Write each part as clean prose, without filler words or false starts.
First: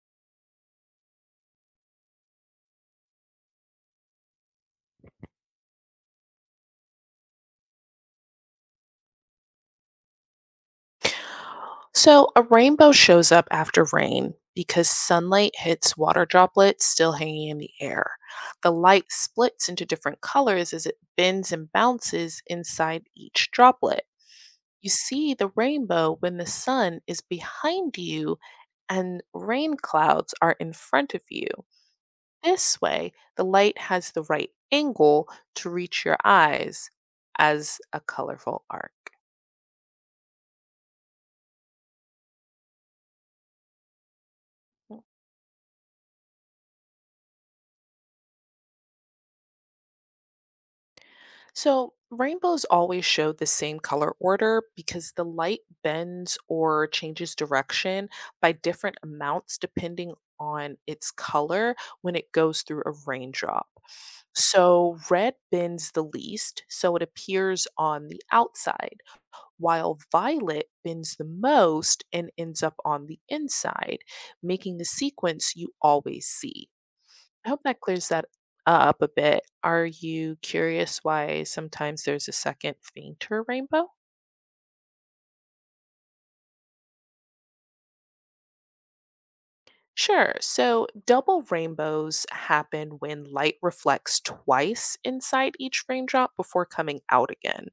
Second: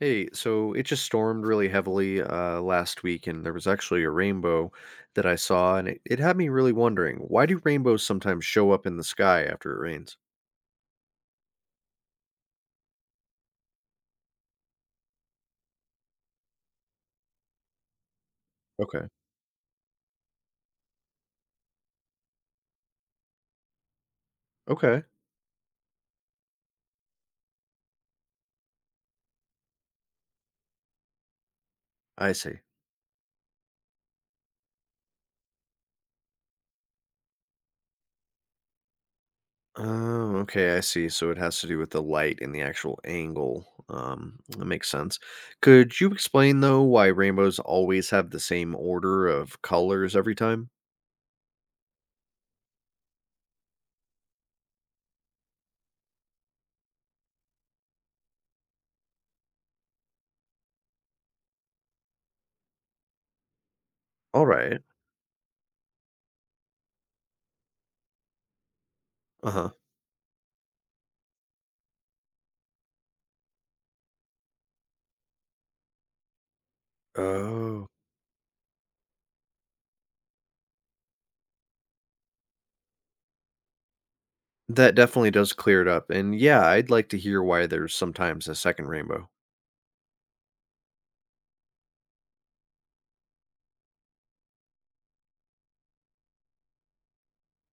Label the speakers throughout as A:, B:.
A: Hey, so it just stormed really heavily last week, and there was actually a rainbow that I saw, and it had me really wondering, why do rainbows sometimes show up in the sky after it rains?
B: So, a rainbow shows up after rain because sunlight hits water droplets still hanging in the air. The light
A: Okay,
B: splits into different colors as it bends and bounces inside each droplet. You
A: okay,
B: see the rainbow when the sun is behind you and rain clouds are in front of you.
A: I see.
B: This way, the light has the right angle to reach your eyes as a colorful arc.
A: Oh, okay, I see. So it has to do with the light and the actual angle. That makes sense. Could you explain though why rainbows always have the same order of colors every time?
B: So, rainbows always show the same color order because the light bends or changes direction by different amounts depending on its color when it goes through a raindrop.
A: All right.
B: So, red bends the least, so it appears on the outside,
A: Uh huh.
B: while violet bends the most and ends up on the inside, making the sequence you always see. I hope that
A: Oh.
B: clears that up a bit. Are you curious why sometimes there's a second, fainter rainbow?
A: That definitely does clear it up, and yeah, I'd like to hear why there's sometimes a second rainbow.
B: Sure. So, double rainbows happen when light reflects twice inside each raindrop before coming out again.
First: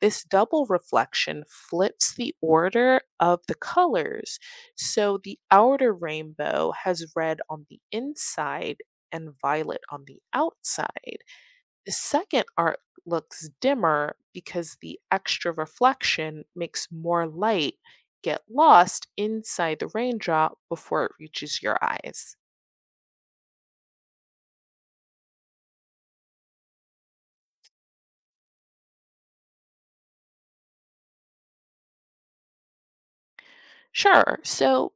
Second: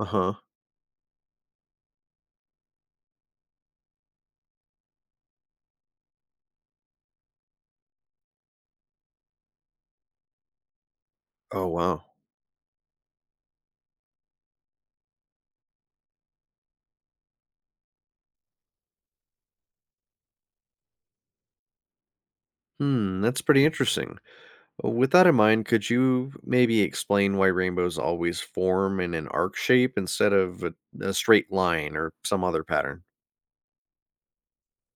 B: This double reflection flips the order of the colors. So, the outer rainbow has red on the inside and violet on the outside.
A: Oh, wow.
B: Second art looks dimmer because the extra reflection makes more light get lost inside the raindrop before it reaches your eyes.
A: Hmm, that's pretty interesting. With that in mind, could you maybe explain why rainbows always form in an arc shape instead of a straight line or some other pattern?
B: Sure, so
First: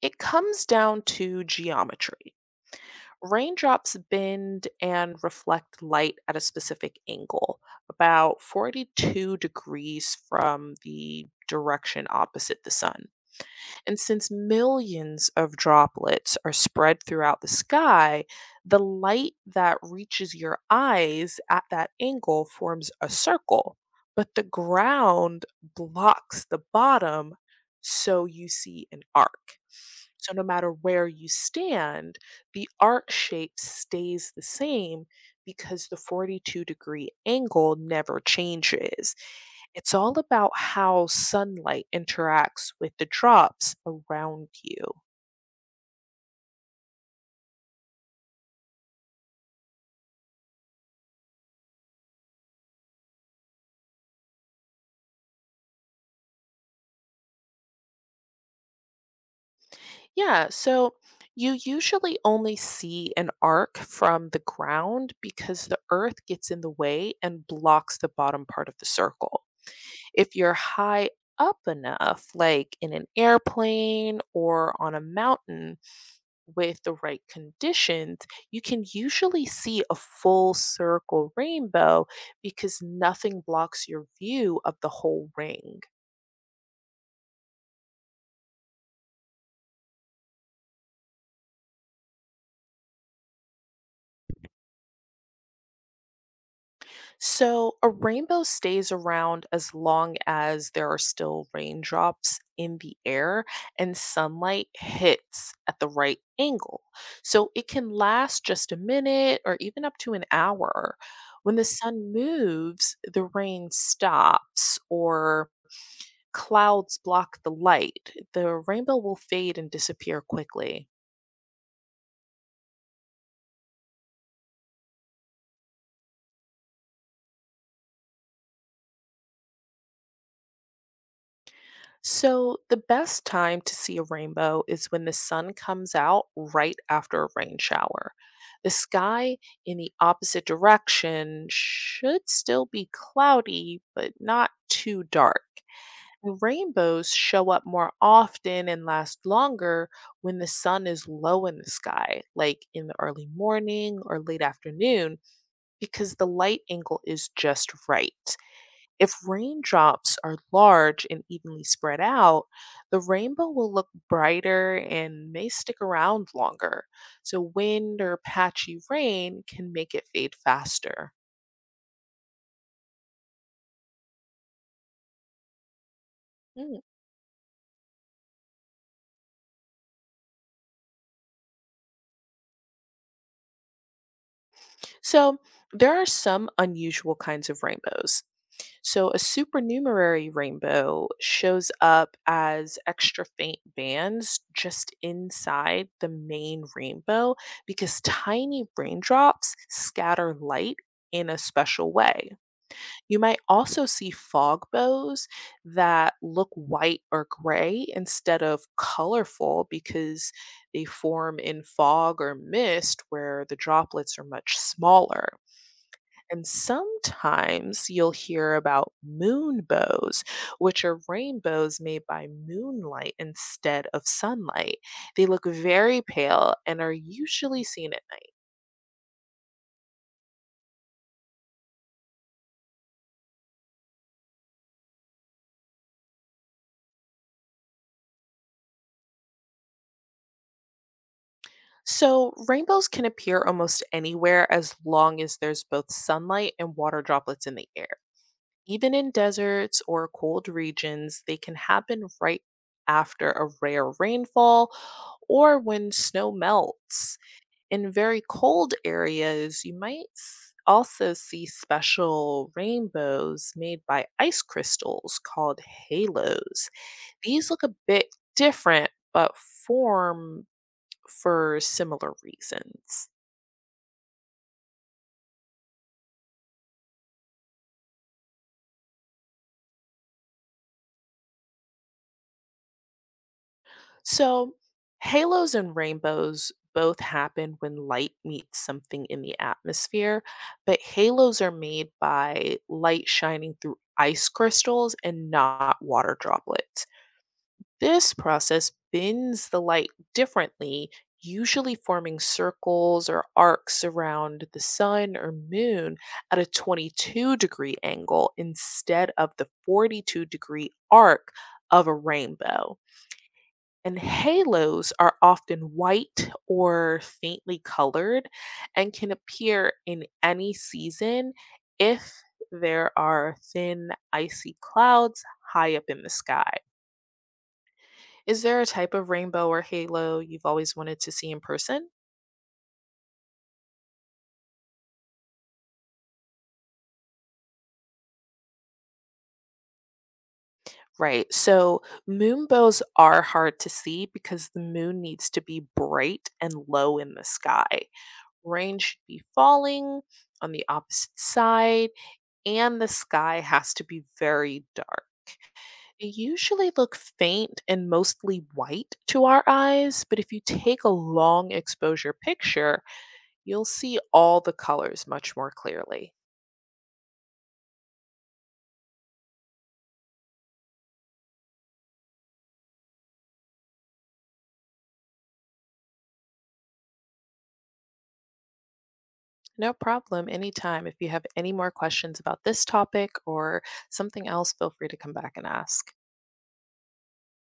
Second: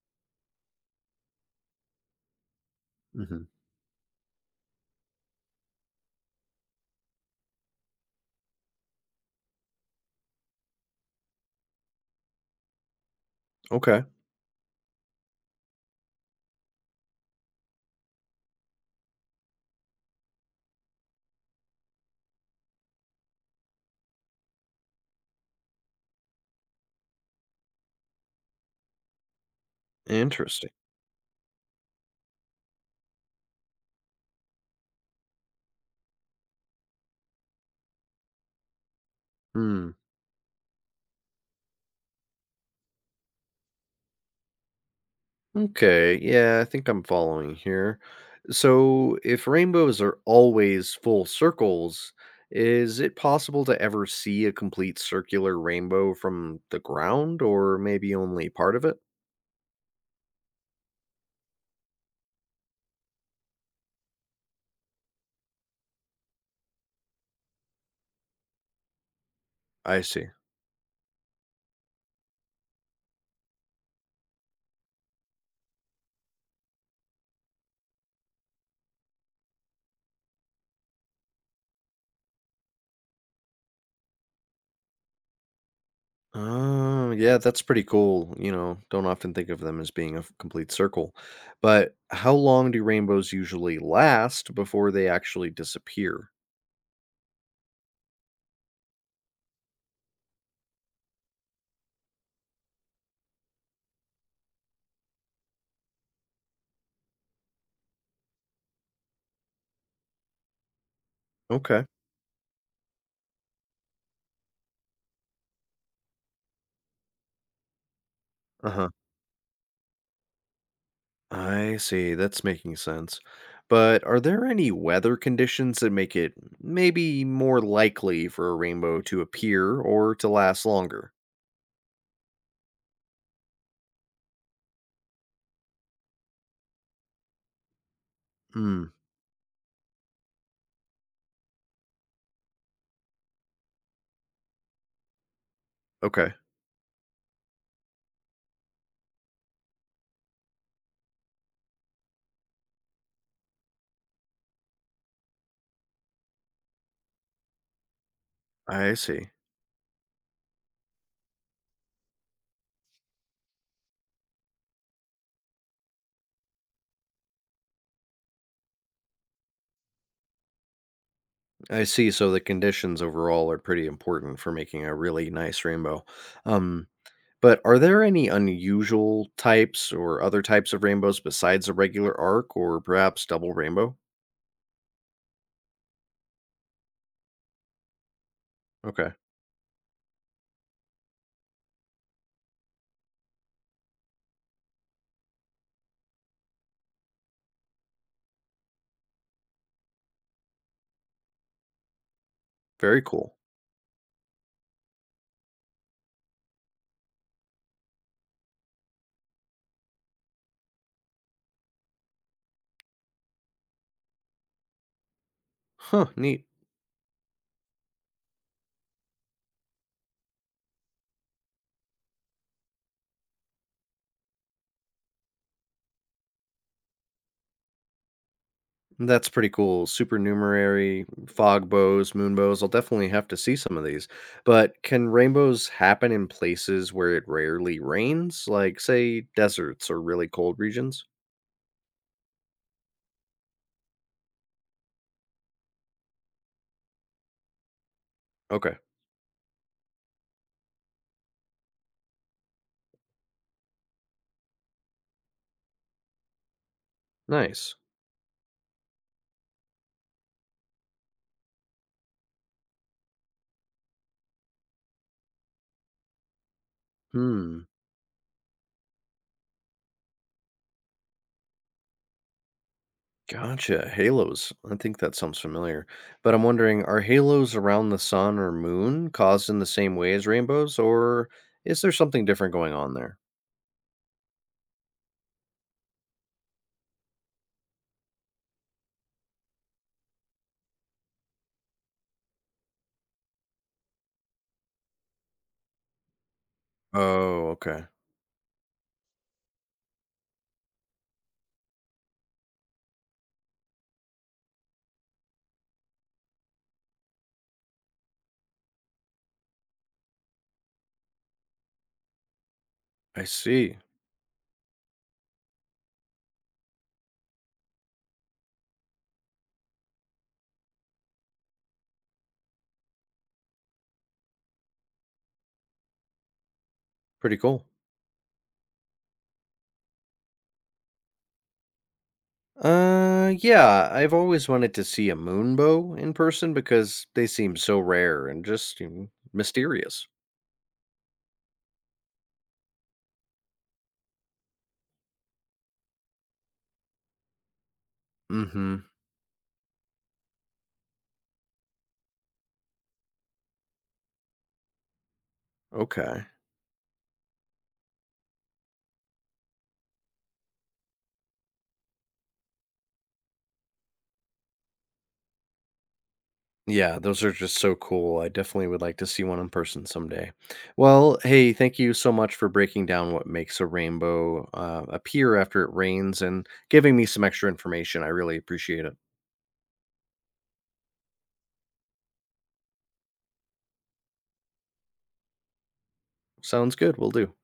B: it comes down to geometry.
A: Hmm.
B: Raindrops bend and reflect light at a specific angle, about 42 degrees from the direction opposite the sun. And
A: Okay,
B: since millions of droplets are spread throughout the sky, the light that reaches your eyes at that angle forms a circle, but the ground blocks the bottom, so you see an arc. So, no
A: interesting.
B: matter where you stand, the arc shape stays the same because the 42-degree angle never changes.
A: Hmm.
B: It's all about how sunlight interacts with the drops around you.
A: Okay, yeah, I think I'm following here. So, if rainbows are always full circles, is it possible to ever see a complete circular rainbow from the ground, or maybe only part of it?
B: Yeah, so you usually only see an arc from the ground because the earth gets in the way and blocks the bottom part of the circle.
A: I see.
B: If you're high up enough, like in an airplane or on a mountain, with the right conditions, you can usually see a full circle rainbow because nothing blocks your view of the whole ring.
A: Oh, yeah, that's pretty cool. You know, don't often think of them as being complete circle. But how long do rainbows usually last before they actually disappear?
B: So, a rainbow stays around as long as there are still raindrops in the air and sunlight hits at the right angle. So, it can last just a minute or even up to an hour. When the
A: Okay.
B: sun moves, the rain stops or clouds block the light, the
A: Uh huh.
B: rainbow will fade and disappear quickly.
A: I see. That's making sense. But are there any weather conditions that make it maybe more likely for a rainbow to appear or to last longer?
B: So, the best time to see a rainbow is when the sun comes out right after a rain shower. The
A: Hmm.
B: sky in the opposite direction should still be cloudy, but not too dark.
A: Okay.
B: And rainbows show up more often and last longer when the sun is low in the sky, like in the early morning or late afternoon, because the light angle is just right.
A: I
B: If
A: see.
B: raindrops are large and evenly spread out, the rainbow will look brighter and may stick around longer. So, wind or patchy rain can make it fade faster.
A: I see. So the conditions overall are pretty important for making a really nice rainbow.
B: Mm.
A: Um, but are there any unusual types or other types of rainbows besides a regular arc or perhaps double rainbow?
B: So, there are some unusual kinds of rainbows. So,
A: Okay.
B: a supernumerary rainbow shows up as extra faint bands just inside the main rainbow because tiny raindrops scatter light in a special way.
A: Very
B: You
A: cool.
B: might also see fog bows that look white or gray instead of colorful because they form in fog or mist where the droplets are much smaller.
A: Huh. Neat.
B: And sometimes you'll hear about moon bows, which are rainbows made by moonlight instead of sunlight. They look very pale and are usually seen at night.
A: That's pretty cool. Supernumerary, fog bows, moon bows. I'll definitely have to see some of these. But can rainbows happen in places where it rarely rains, like, say, deserts or really cold regions?
B: So, rainbows can appear almost anywhere as long as there's both sunlight and water droplets in the air.
A: Okay,
B: Even in deserts or cold regions, they can happen right after a rare rainfall or when snow melts.
A: nice.
B: In very cold areas, you might s- also see special rainbows made by ice crystals called halos. These look
A: Hmm,
B: a bit different, but form for similar reasons.
A: gotcha. Halos. I think that sounds familiar. But I'm wondering, are halos around the sun or moon caused in the same way as rainbows, or is there something different going on there?
B: So, halos and rainbows both happen when light meets something in the atmosphere, but halos are made by light shining through ice crystals and not water droplets.
A: Oh, okay.
B: This process bends the light differently, usually forming circles or arcs around the sun or moon at a 22-degree angle instead of the 42-degree arc of a rainbow.
A: I see.
B: And halos are often white or faintly colored and can appear in any season if there are thin, icy clouds high up in the sky.
A: Pretty cool.
B: Is there a type of rainbow or halo you've always wanted to see in person?
A: Yeah, I've always wanted to see a moonbow in person because they seem so rare and just, you know, mysterious.
B: Right. So moonbows are hard to see because the moon needs to be bright and low in the sky.
A: Mm-hmm.
B: Rain should be falling on the opposite side, and the sky has to be very dark. They
A: Okay.
B: usually look faint and mostly white to our eyes, but if you take a long exposure picture, you'll see all the colors much more clearly.
A: Yeah, those are just so cool. I definitely would like to see one in person someday. Well, hey, thank you so much for breaking down what makes a rainbow appear after it rains and giving me some extra information. I really appreciate it.
B: No problem. Anytime. If you have any more questions about this topic or something else, feel free to come back and ask.
A: Sounds good. We'll do.